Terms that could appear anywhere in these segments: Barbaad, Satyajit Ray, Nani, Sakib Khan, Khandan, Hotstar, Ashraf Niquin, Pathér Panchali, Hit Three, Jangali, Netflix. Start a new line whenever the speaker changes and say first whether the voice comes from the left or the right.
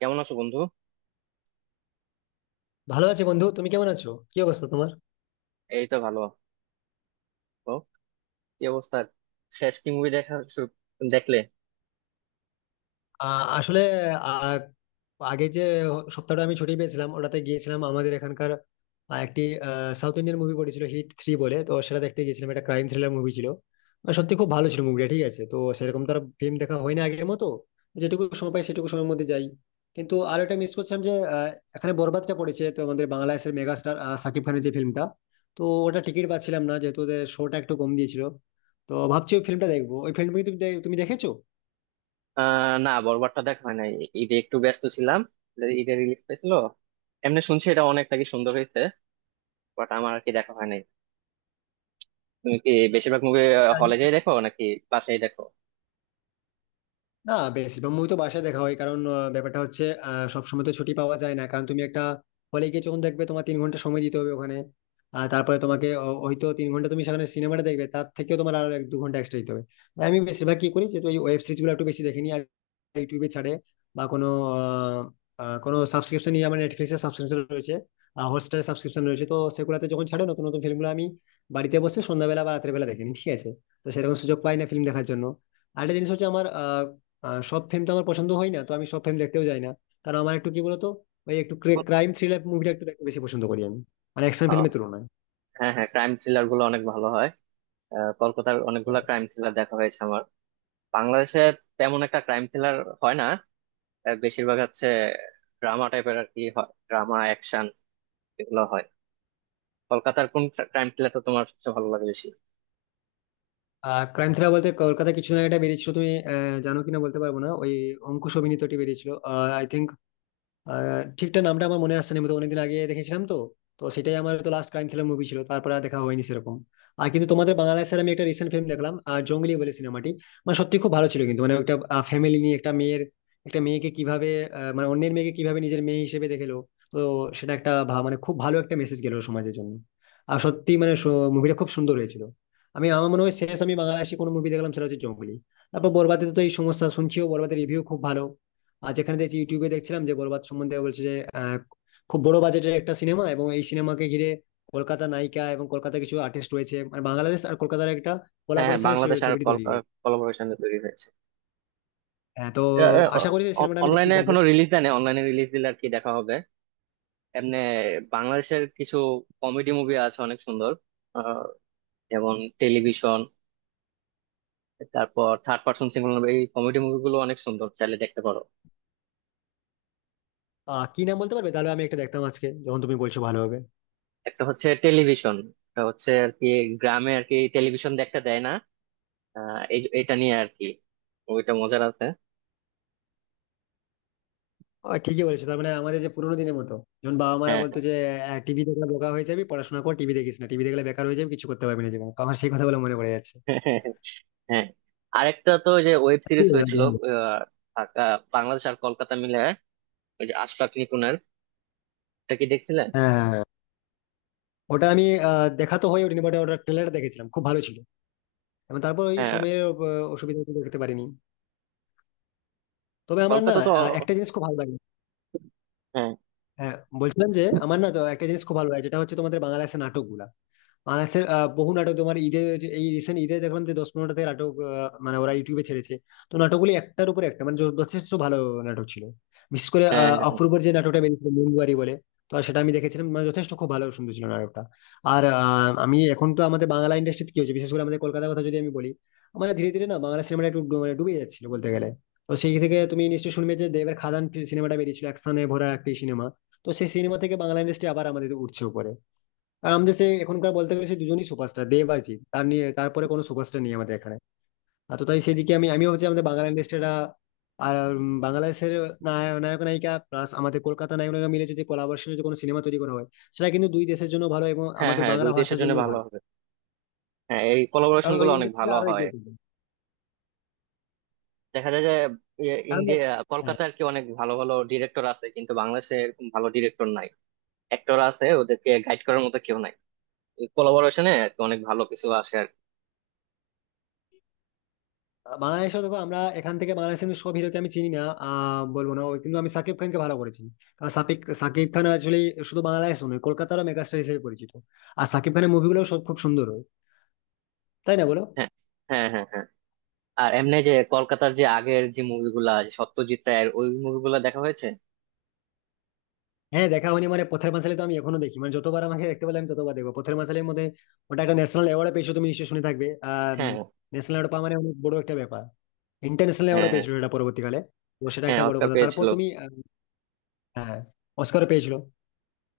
right: কেমন আছো বন্ধু?
left: ভালো আছি বন্ধু তুমি কেমন আছো? কি অবস্থা তোমার?
right: এই তো ভালো। তো কি অবস্থা? শেষ কি মুভি দেখা দেখলে?
left: আসলে আহ, আগে যে সপ্তাহটা আমি ছুটি পেয়েছিলাম ওটাতে গিয়েছিলাম আমাদের এখানকার একটি সাউথ ইন্ডিয়ান মুভি পড়েছিল হিট থ্রি বলে, তো সেটা দেখতে গিয়েছিলাম। একটা ক্রাইম থ্রিলার মুভি ছিল, আর সত্যি খুব ভালো ছিল মুভিটা। ঠিক আছে, তো সেরকম তার ফিল্ম দেখা হয় না আগের মতো। যেটুকু সময় পাই সেটুকু সময়ের মধ্যে যাই। কিন্তু আর একটা মিস করছিলাম যে এখানে বরবাদটা পড়েছে, তো আমাদের বাংলাদেশের মেগা স্টার সাকিব খানের যে ফিল্মটা, তো ওটা টিকিট পাচ্ছিলাম না যেহেতু ওদের শোটা একটু কম দিয়েছিল। তো ভাবছি ওই ফিল্মটা দেখবো। ওই ফিল্ম তুমি দেখেছো?
right: না, বরবারটা দেখা হয় নাই। ঈদে একটু ব্যস্ত ছিলাম, ঈদে রিলিজ পেয়েছিল। এমনি শুনছি এটা অনেক নাকি সুন্দর হয়েছে, বাট আমার আর কি দেখা হয় নাই। তুমি কি বেশিরভাগ মুভি হলে যাই দেখো নাকি বাসায় দেখো?
left: না, বেশিরভাগ মুভি তো বাসায় দেখা হয় কারণ ব্যাপারটা হচ্ছে, সবসময় তো ছুটি পাওয়া যায় না। কারণ তুমি একটা হলে গিয়ে যখন দেখবে তোমার 3 ঘন্টা সময় দিতে হবে ওখানে। আর তারপরে তোমাকে হয়তো 3 ঘন্টা তুমি সেখানে সিনেমাটা দেখবে, তার থেকেও তোমার আরো এক দু ঘন্টা এক্সট্রা দিতে হবে। তাই আমি বেশিরভাগ কি করি, যেহেতু এই ওয়েব সিরিজ গুলো একটু বেশি দেখে নিই আর ইউটিউবে ছাড়ে বা কোনো আহ, কোনো সাবস্ক্রিপশন নিয়ে, আমার নেটফ্লিক্স এর সাবস্ক্রিপশন রয়েছে, হটস্টারের সাবস্ক্রিপশন রয়েছে, তো সেগুলোতে যখন ছাড়ে নতুন নতুন ফিল্মগুলো আমি বাড়িতে বসে সন্ধ্যাবেলা বা রাতের বেলা দেখিনি। ঠিক আছে, তো সেরকম সুযোগ পাই না ফিল্ম দেখার জন্য। আরেকটা জিনিস হচ্ছে আমার সব ফিল্ম তো আমার পছন্দ হয় না, তো আমি সব ফিল্ম দেখতেও যাই না। কারণ আমার একটু, কি বলতো, ওই একটু ক্রাইম থ্রিলার মুভিটা একটু দেখতে বেশি পছন্দ করি আমি, মানে অ্যাকশন
right: আহ,
left: ফিল্মের তুলনায়।
right: হ্যাঁ হ্যাঁ, ক্রাইম থ্রিলার গুলো অনেক ভালো হয়। কলকাতার অনেকগুলা ক্রাইম থ্রিলার দেখা হয়েছে আমার। বাংলাদেশে তেমন একটা ক্রাইম থ্রিলার হয় না। বেশিরভাগ হচ্ছে ড্রামা টাইপের আর কি হয়, ড্রামা অ্যাকশন, এগুলো হয়। কলকাতার কোন ক্রাইম থ্রিলারটা তোমার সবচেয়ে ভালো লাগে বেশি?
left: আর ক্রাইম থ্রিলার বলতে কলকাতা কিছু না, একটা বেরিয়েছিল, তুমি জানো কিনা বলতে পারবো না, ওই অঙ্কুশ অভিনীত, এটি বেরিয়েছিল আই থিঙ্ক। আহ, ঠিকঠাক নামটা আমার মনে আসছে না, আমি তো অনেকদিন আগে দেখেছিলাম। তো তো সেটাই আমার তো লাস্ট ক্রাইম থ্রিলার মুভি ছিল, তারপরে আর দেখা হয়নি সেরকম। আর কিন্তু তোমাদের বাংলায় স্যার আমি একটা রিসেন্ট ফিল্ম দেখলাম, জঙ্গলি বলে সিনেমাটি। মানে সত্যি খুব ভালো ছিল, কিন্তু মানে একটা ফ্যামিলি নিয়ে, একটা মেয়ের, একটা মেয়েকে কিভাবে মানে অন্যের মেয়েকে কিভাবে নিজের মেয়ে হিসেবে দেখেলো। তো সেটা একটা মানে খুব ভালো একটা মেসেজ গেল সমাজের জন্য। আর সত্যি মানে মুভিটা খুব সুন্দর হয়েছিল। আমি, আমার মনে হয় শেষ আমি বাংলাদেশি কোনো মুভি দেখলাম সেটা হচ্ছে জঙ্গলি। তারপর বরবাদে তো এই সমস্যা, শুনছিও বরবাদের রিভিউ খুব ভালো। আর যেখানে দেখছি, ইউটিউবে দেখছিলাম যে বরবাদ সম্বন্ধে বলছে যে আহ, খুব বড় বাজেটের একটা সিনেমা, এবং এই সিনেমাকে ঘিরে কলকাতা নায়িকা এবং কলকাতা কিছু আর্টিস্ট রয়েছে, মানে বাংলাদেশ আর কলকাতার একটা
right: হ্যাঁ হ্যাঁ,
left: কোলাবোরেশনের
right: বাংলাদেশ আর
left: ছবিটি তৈরি হয়েছে।
right: কোলাবোরেশনে তৈরি হয়েছে।
left: হ্যাঁ, তো আশা করি এই সিনেমাটা আমি দেখতে
right: অনলাইনে
left: পাবো।
right: এখনো রিলিজ দেয় না, অনলাইনে রিলিজ দিলে আর কি দেখা হবে। এমনি বাংলাদেশের কিছু কমেডি মুভি আছে অনেক সুন্দর। আহ, যেমন টেলিভিশন, তারপর থার্ড পার্সন সিঙ্গল, এই কমেডি মুভিগুলো অনেক সুন্দর, চাইলে দেখতে পারো।
left: আহ, কি নাম বলতে পারবে? তাহলে আমি একটা দেখতাম আজকে, যখন তুমি বলছো ভালো হবে।
right: একটা হচ্ছে টেলিভিশন, একটা হচ্ছে আর কি গ্রামে আর কি টেলিভিশন দেখতে দেয় না, এই এটা নিয়ে আর কি, ওইটা মজার আছে।
left: আহ, ঠিকই বলেছো। তার মানে আমাদের যে পুরোনো দিনের মতো, যখন বাবা মারা
right: হ্যাঁ.
left: বলতো যে টিভি দেখলে বোকা হয়ে যাবি, পড়াশোনা কর, টিভি দেখিস না, টিভি দেখলে বেকার হয়ে যাবে, কিছু করতে পারবি না জীবনে, তো আমার সেই কথাগুলো মনে পড়ে যাচ্ছে।
right: হ্যাঁ, আরেকটা তো ওই যে ওয়েব সিরিজ
left: ঠিক আছে।
right: হয়েছিল, আহ, বাংলাদেশ আর কলকাতা মিলে, ওই যে আশরাফ নিকুনের, এটা কি দেখছিলেন?
left: হ্যাঁ, ওটা আমি দেখা তো হয়নি, বাট ওটা ট্রেলার দেখেছিলাম খুব ভালো ছিল। এবং তারপর ওই
right: হ্যাঁ।
left: সময়ের অসুবিধা একটু দেখতে পারিনি। তবে আমার না
right: কলকাতা তো
left: একটা জিনিস খুব ভালো লাগে।
right: হ্যাঁ।
left: হ্যাঁ, বলছিলাম যে আমার না তো একটা জিনিস খুব ভালো লাগে, যেটা হচ্ছে তোমাদের বাংলা বাংলাদেশের নাটকগুলা। মানাসের বহু নাটক তোমার ঈদে, এই রিসেন্ট ঈদে দেখলাম যে 10-15টা থেকে নাটক, মানে ওরা ইউটিউবে ছেড়েছে। তো নাটকগুলি একটার উপর একটা মানে যথেষ্ট ভালো নাটক ছিল। বিশেষ করে
right: হ্যাঁ হ্যাঁ হ্যাঁ
left: অপূর্বর যে নাটকটা বেরিয়েছিল মুনবাড়ি বলে, তো সেটা আমি দেখেছিলাম। মানে যথেষ্ট খুব ভালো সুন্দর ছিল নাটকটা। আর আমি এখন তো আমাদের বাংলা ইন্ডাস্ট্রিতে কি হচ্ছে, বিশেষ করে আমাদের কলকাতার কথা যদি আমি বলি, আমাদের ধীরে ধীরে না বাংলা সিনেমাটা একটু মানে ডুবে যাচ্ছিল বলতে গেলে। তো সেই থেকে তুমি নিশ্চয়ই শুনবে যে দেবের খাদান সিনেমাটা বেরিয়েছিল, অ্যাকশনে ভরা একটি সিনেমা। তো সেই সিনেমা থেকে বাংলা ইন্ডাস্ট্রি আবার আমাদের উঠছে উপরে। আর আমাদের সে এখনকার বলতে গেলে সে দুজনই সুপারস্টার, দেব আর জিৎ, তার নিয়ে তারপরে কোনো সুপারস্টার নেই আমাদের এখানে। আর তো তাই সেদিকে আমি আমি ভাবছি আমাদের বাংলা ইন্ডাস্ট্রিটা। আর বাংলাদেশের নায়ক নায়িকা প্লাস আমাদের কলকাতা নায়ক নায়িকা মিলে যদি কোলাবোরেশনে যদি কোনো সিনেমা তৈরি করা হয়, সেটা কিন্তু দুই দেশের জন্য ভালো এবং
right: হ্যাঁ
left: আমাদের
right: হ্যাঁ,
left: বাংলা
right: দুই দেশের
left: ভাষার
right: জন্য
left: জন্য
right: ভালো
left: ভালো।
right: হবে। হ্যাঁ, এই কোলাবোরেশন
left: কারণ
right: গুলো
left: ওই
right: অনেক
left: ইন্ডাস্ট্রিটা
right: ভালো
left: আরো
right: হয়।
left: এগিয়ে চলবে।
right: দেখা যায় যে
left: কারণ,
right: ইন্ডিয়া
left: হ্যাঁ।
right: কলকাতা আর কি অনেক ভালো ভালো ডিরেক্টর আছে, কিন্তু বাংলাদেশে এরকম ভালো ডিরেক্টর নাই। অ্যাক্টর আছে, ওদেরকে গাইড করার মতো কেউ নাই। এই কোলাবোরেশনে অনেক ভালো কিছু আসে আর কি।
left: বাংলাদেশে দেখো, আমরা এখান থেকে বাংলাদেশের কিন্তু সব হিরোকে আমি চিনি না, আহ, বলবো না ওই, কিন্তু আমি সাকিব খানকে ভালো করে চিনি। কারণ সাকিব সাকিব খান আসলে শুধু বাংলাদেশ নয়, কলকাতারও মেগাস্টার হিসেবে পরিচিত। আর সাকিব খানের মুভিগুলো সব খুব সুন্দর হয়, তাই না বলো?
right: হ্যাঁ হ্যাঁ হ্যাঁ হ্যাঁ। আর এমনি যে কলকাতার যে আগের যে মুভিগুলা, সত্যজিৎ রায়ের ওই মুভিগুলা দেখা হয়েছে।
left: হ্যাঁ, দেখা হয়নি মানে, পথের পাঁচালী তো আমি এখনো দেখি, মানে যতবার আমাকে দেখতে পেলে আমি ততবার দেখবো পথের পাঁচালীর মধ্যে। ওটা একটা ন্যাশনাল অ্যাওয়ার্ড পেয়েছো তুমি নিশ্চয়ই শুনে থাকবে। আহ,
right: হ্যাঁ।
left: ন্যাশনাল অ্যাওয়ার্ড পাওয়া মানে অনেক বড় একটা ব্যাপার। ইন্টারন্যাশনাল অ্যাওয়ার্ড
right: হ্যাঁ,
left: পেয়েছিল এটা পরবর্তীকালে। তো সেটা
right: হ্যাঁ
left: একটা বড়
right: অস্কার
left: কথা। তারপর
right: পেয়েছিল।
left: তুমি হ্যাঁ, অস্কার পেয়েছিল।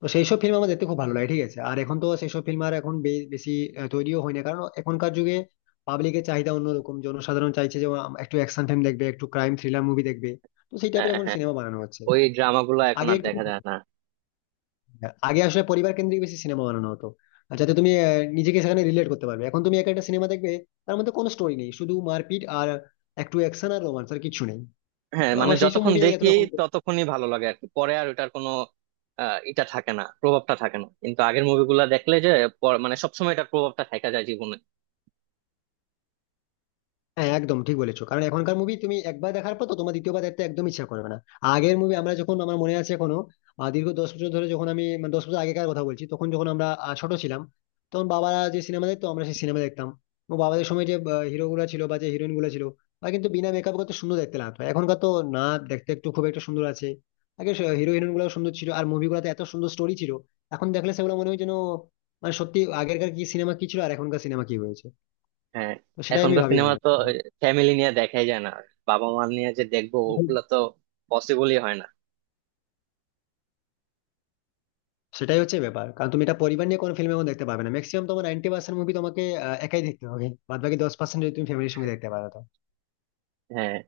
left: তো সেই সব ফিল্ম আমার দেখতে খুব ভালো লাগে। ঠিক আছে, আর এখন তো সেই সব ফিল্ম আর এখন বেশি তৈরিও হয় না, কারণ এখনকার যুগে পাবলিকের চাহিদা অন্যরকম। জনসাধারণ চাইছে যে একটু অ্যাকশন ফিল্ম দেখবে, একটু ক্রাইম থ্রিলার মুভি দেখবে। তো সেই
right: হ্যাঁ
left: টাইপের এখন
right: হ্যাঁ।
left: সিনেমা বানানো হচ্ছে।
right: ওই ড্রামাগুলো এখন
left: আগে
right: আর
left: একটু
right: দেখা যায় না।
left: আগে আসলে পরিবার কেন্দ্রিক বেশি সিনেমা বানানো হতো, আর যাতে তুমি নিজেকে সেখানে রিলেট করতে পারবে। এখন তুমি একা একটা সিনেমা দেখবে, তার মধ্যে কোনো স্টোরি নেই, শুধু মারপিট আর একটু অ্যাকশন আর রোমান্স, আর কিছু নেই।
right: হ্যাঁ,
left: তো
right: মানে
left: আমার সেই সব
right: যতক্ষণ
left: মুভি
right: দেখি
left: এতটা খুব।
right: ততক্ষণই ভালো লাগে আর কি, পরে আর ওটার কোনো এটা থাকে না, প্রভাবটা থাকে না। কিন্তু আগের মুভিগুলা দেখলে যে মানে সবসময় এটার প্রভাবটা থেকে যায় জীবনে।
left: হ্যাঁ, একদম ঠিক বলেছো, কারণ এখনকার মুভি তুমি একবার দেখার পর তো তোমার দ্বিতীয়বার দেখতে একদম ইচ্ছা করবে না। আগের মুভি আমরা যখন, আমার মনে আছে এখনো, দীর্ঘ 10 বছর ধরে যখন আমি, মানে 10 বছর আগেকার কথা বলছি, তখন যখন আমরা ছোট ছিলাম, তখন বাবারা যে সিনেমা দেখতো আমরা সেই সিনেমা দেখতাম। এবং বাবাদের সময় যে হিরো গুলা ছিল বা যে হিরোইন গুলা ছিল, বা কিন্তু বিনা মেকআপ কত সুন্দর দেখতে লাগতো। এখনকার তো না, দেখতে একটু খুব একটা সুন্দর আছে। আগে হিরো হিরোইন গুলো সুন্দর ছিল আর মুভিগুলোতে এত সুন্দর স্টোরি ছিল, এখন দেখলে সেগুলো মনে হয় যেন, মানে সত্যি আগেরকার কি সিনেমা কি ছিল আর এখনকার সিনেমা কি হয়েছে।
right: হ্যাঁ।
left: তো সেটাই আমি
right: এখনকার
left: ভাবি
right: সিনেমা
left: মাঝে
right: তো
left: মাঝে।
right: ফ্যামিলি নিয়ে দেখাই যায় না, বাবা মা নিয়ে যে দেখবো ওগুলা তো পসিবলই হয় না।
left: সেটাই হচ্ছে ব্যাপার, কারণ তুমি এটা পরিবার নিয়ে কোনো ফিল্ম এখন দেখতে পাবে না। ম্যাক্সিমাম তোমার 90% মুভি তোমাকে একাই দেখতে হবে, বাদ বাকি 10% যদি তুমি ফ্যামিলির সঙ্গে দেখতে পারো তো।
right: হ্যাঁ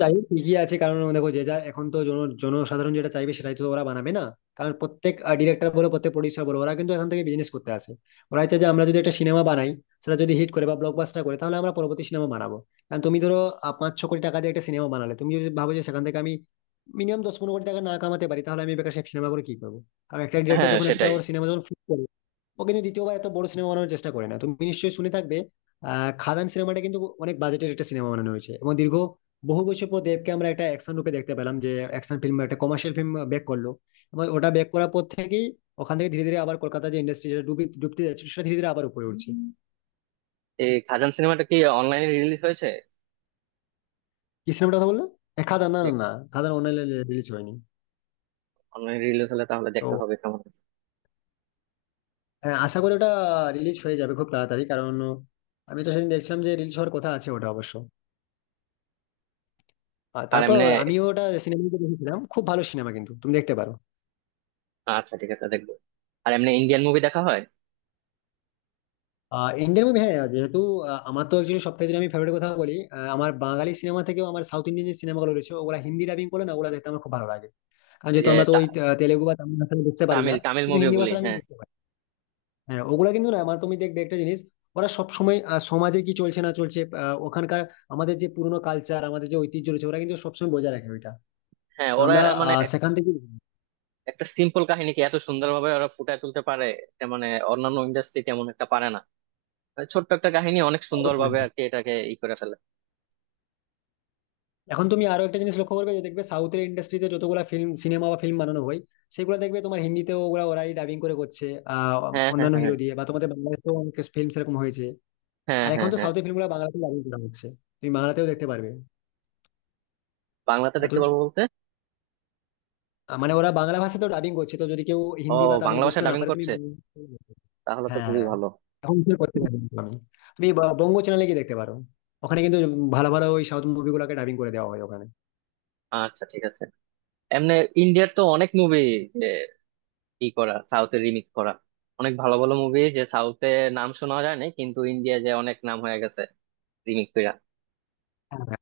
left: তাই ঠিকই আছে, কারণ দেখো যে, যা এখন তো জনসাধারণ যেটা চাইবে সেটাই তো ওরা বানাবে না। কারণ প্রত্যেক ডিরেক্টর বলো, প্রত্যেক প্রডিউসার বলো, ওরা কিন্তু এখান থেকে বিজনেস করতে আসে। ওরা চাই যে আমরা যদি একটা সিনেমা বানাই, সেটা যদি হিট করে বা ব্লকবাস্টার করে, তাহলে আমরা পরবর্তী সিনেমা বানাবো। কারণ তুমি ধরো 5-6 কোটি টাকা দিয়ে একটা সিনেমা বানালে তুমি যদি ভাবো যে সেখান থেকে আমি মিনিমাম 10-15 কোটি টাকা না কামাতে পারি, তাহলে আমি বেকার সেই সিনেমা করে কি করবো। কারণ একটা ডিরেক্টর
right: হ্যাঁ
left: যখন একটা
right: সেটাই।
left: ওর সিনেমা যখন, ও কিন্তু দ্বিতীয়বার এত বড় সিনেমা বানানোর চেষ্টা করে না। তুমি নিশ্চয়ই শুনে থাকবে, আহ, খাদান সিনেমাটা কিন্তু অনেক বাজেটের একটা সিনেমা বানানো হয়েছে, এবং দীর্ঘ বহু বছর পর দেবকে আমরা একটা অ্যাকশন রূপে দেখতে পেলাম, যে অ্যাকশন ফিল্ম, একটা কমার্শিয়াল ফিল্ম ব্যাক করলো। এবং ওটা ব্যাক করার পর থেকেই ওখান থেকে ধীরে ধীরে আবার কলকাতা যে ইন্ডাস্ট্রি যেটা ডুবি ডুবতে যাচ্ছে সেটা ধীরে ধীরে আবার উপরে উঠছে।
right: এই খাজান সিনেমাটা কি অনলাইনে রিলিজ হয়েছে?
left: কি সিনেমাটা কথা বললে? এ, খাদান? না না না, খাদান অনলাইনে রিলিজ হয়নি।
right: অনলাইনে রিলিজ হলে তাহলে
left: তো
right: দেখতে হবে কেমন হয়েছে।
left: হ্যাঁ, আশা করি ওটা রিলিজ হয়ে যাবে খুব তাড়াতাড়ি, কারণ আমি তো সেদিন দেখছিলাম যে রিলিজ হওয়ার কথা আছে ওটা অবশ্য। আর
right: আর এমনি
left: তারপর আমিও ওটা সিনেমা দেখেছিলাম, খুব ভালো সিনেমা, কিন্তু তুমি দেখতে পারো।
right: আচ্ছা ঠিক আছে, দেখবো। আর এমনি ইন্ডিয়ান মুভি দেখা হয়।
left: আহ, ইন্ডিয়ান মুভি, হ্যাঁ, যেহেতু আমার তো একচুয়ালি সব থেকে যদি আমি ফেভারিট কথা বলি, আমার বাঙালি সিনেমা থেকেও আমার সাউথ ইন্ডিয়ান যে সিনেমাগুলো রয়েছে, ওগুলা হিন্দি ডাবিং করে, না ওগুলা দেখতে আমার খুব ভালো লাগে। কারণ
right: এই
left: যেহেতু
right: যে
left: আমরা তো ওই তেলেগু বা তামিল ভাষা বুঝতে পারি না,
right: তামিল তামিল
left: কিন্তু হিন্দি
right: মুভিগুলি
left: ভাষা আমি
right: হ্যাঁ
left: বুঝতে পারি। হ্যাঁ, ওগুলা কিন্তু না, আমার তুমি দেখবে একটা জিনিস, ওরা সবসময় সমাজে কি চলছে না চলছে, ওখানকার আমাদের যে পুরনো কালচার, আমাদের যে ঐতিহ্য রয়েছে, ওরা কিন্তু সবসময় বজায় রাখে ওইটা।
right: হ্যাঁ
left: তো
right: ওরা
left: আমরা
right: মানে
left: আহ, সেখান থেকে,
right: একটা সিম্পল কাহিনীকে এত সুন্দরভাবে ওরা ফুটায় তুলতে পারে, এটা মানে অন্যান্য ইন্ডাস্ট্রি তেমন একটা পারে না। মানে ছোট্ট একটা কাহিনী অনেক
left: অবশ্যই।
right: সুন্দরভাবে আর কি এটাকে ই করে ফেলে।
left: এখন তুমি আরো একটা জিনিস লক্ষ্য করবে যে, দেখবে সাউথের ইন্ডাস্ট্রিতে যতগুলো ফিল্ম সিনেমা বা ফিল্ম বানানো হয়, সেগুলো দেখবে তোমার হিন্দিতেও ওগুলা ওরাই ডাবিং করে করছে আহ,
right: হ্যাঁ হ্যাঁ
left: অন্যান্য
right: হ্যাঁ
left: হিরো দিয়ে, বা তোমাদের বাংলাদেশেও অনেক ফিল্ম সেরকম হয়েছে।
right: হ্যাঁ
left: আর এখন
right: হ্যাঁ হ্যাঁ
left: তো
right: হ্যাঁ।
left: সাউথের ফিল্মগুলো বাংলাতেও ডাবিং করা হচ্ছে, তুমি বাংলাতেও দেখতে পারবে।
right: বাংলাতে
left: আর
right: দেখতে
left: তুমি
right: পারবো বলতে?
left: মানে ওরা বাংলা ভাষাতেও ডাবিং করছে, তো যদি কেউ
right: ও,
left: হিন্দি বা তামিল
right: বাংলা ভাষা
left: বুঝতে না
right: ডাবিং
left: পারে তুমি
right: করছে,
left: বাংলা-,
right: তাহলে তো খুবই
left: হ্যাঁ,
right: ভালো।
left: এখন কি করতে পারবে না তুমি, তুমি বঙ্গ চ্যানেলে গিয়ে দেখতে পারো। ওখানে কিন্তু ভালো ভালো ওই সাউথ মুভিগুলোকে ডাবিং করে দেওয়া হয় ওখানে।
right: আচ্ছা ঠিক আছে। এমনি ইন্ডিয়ার তো অনেক মুভি ই করা, সাউথের রিমিক্স করা। অনেক ভালো ভালো মুভি যে সাউথে নাম শোনা যায় না, কিন্তু ইন্ডিয়া যে অনেক নাম হয়ে গেছে রিমিক্স কইরা।
left: হ্যাঁ,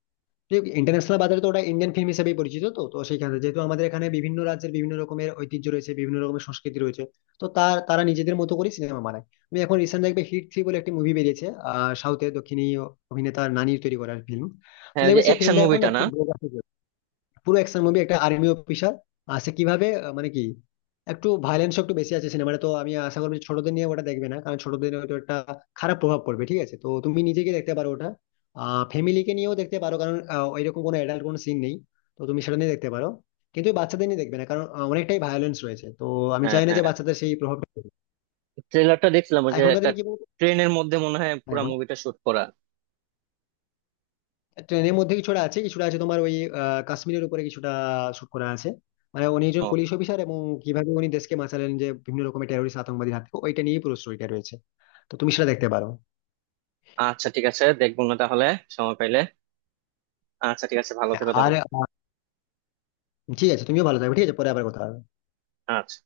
left: ইন্টারন্যাশনাল বাজারে তো ওটা ইন্ডিয়ান ফিল্ম হিসেবেই পরিচিত। তো তো সেখানে যেহেতু আমাদের এখানে বিভিন্ন রাজ্যের বিভিন্ন রকমের ঐতিহ্য রয়েছে, বিভিন্ন রকমের সংস্কৃতি রয়েছে, তো তারা নিজেদের মতো করে সিনেমা বানায়। তুমি এখন রিসেন্ট দেখবে হিট থ্রি বলে একটি মুভি বেরিয়েছে, আহ, সাউথের দক্ষিণী অভিনেতা নানির তৈরি করা ফিল্ম। তো
right: হ্যাঁ ওই যে
left: দেখবে সেই
right: অ্যাকশন
left: ফিল্মটা এখন
right: মুভিটা
left: না
right: না।
left: খুব, পুরো অ্যাকশন মুভি, একটা আর্মি অফিসার, আর সে কিভাবে মানে কি, একটু ভায়োলেন্স একটু বেশি আছে সিনেমাটা, তো আমি আশা করবো যে ছোটদের নিয়ে ওটা দেখবে না, কারণ ছোটদের হয়তো একটা খারাপ প্রভাব পড়বে। ঠিক আছে, তো তুমি নিজেকে দেখতে পারো ওটা, আহ, ফ্যামিলিকে নিয়েও দেখতে পারো, কারণ ওইরকম কোনো অ্যাডাল্ট কোনো সিন নেই, তো তুমি সেটা নিয়ে দেখতে পারো। কিন্তু ওই বাচ্চাদের নিয়ে দেখবে না, কারণ অনেকটাই ভায়োলেন্স রয়েছে। তো আমি
right: হ্যাঁ
left: চাই না যে
right: হ্যাঁ,
left: বাচ্চাদের সেই প্রভাবটা পড়ুক।
right: ট্রেলারটা দেখছিলাম, ওই
left: আর
right: যে
left: এখনকার
right: একটা
left: দিনে কি বলতো,
right: ট্রেনের মধ্যে মনে হয়
left: হ্যাঁ
right: পুরো
left: বলো।
right: মুভিটা শুট করা।
left: ট্রেনের মধ্যে কিছুটা আছে, কিছুটা আছে তোমার ওই কাশ্মীরের উপরে কিছুটা শুট করা আছে। মানে উনি একজন
right: ও
left: পুলিশ অফিসার, এবং কিভাবে উনি দেশকে বাঁচালেন যে বিভিন্ন রকমের টেরোরিস্ট আতঙ্কবাদীর হাত থেকে, ওইটা নিয়ে পুরো স্টোরিটা রয়েছে। তো তুমি সেটা দেখতে পারো।
right: আচ্ছা, ঠিক আছে দেখবো না তাহলে, সময় পাইলে। আচ্ছা ঠিক আছে, ভালো
left: হ্যাঁ,
right: থেকো
left: আর
right: তাহলে।
left: ঠিক আছে, তুমিও ভালো থাকবে। ঠিক আছে, পরে আবার কথা হবে।
right: আচ্ছা।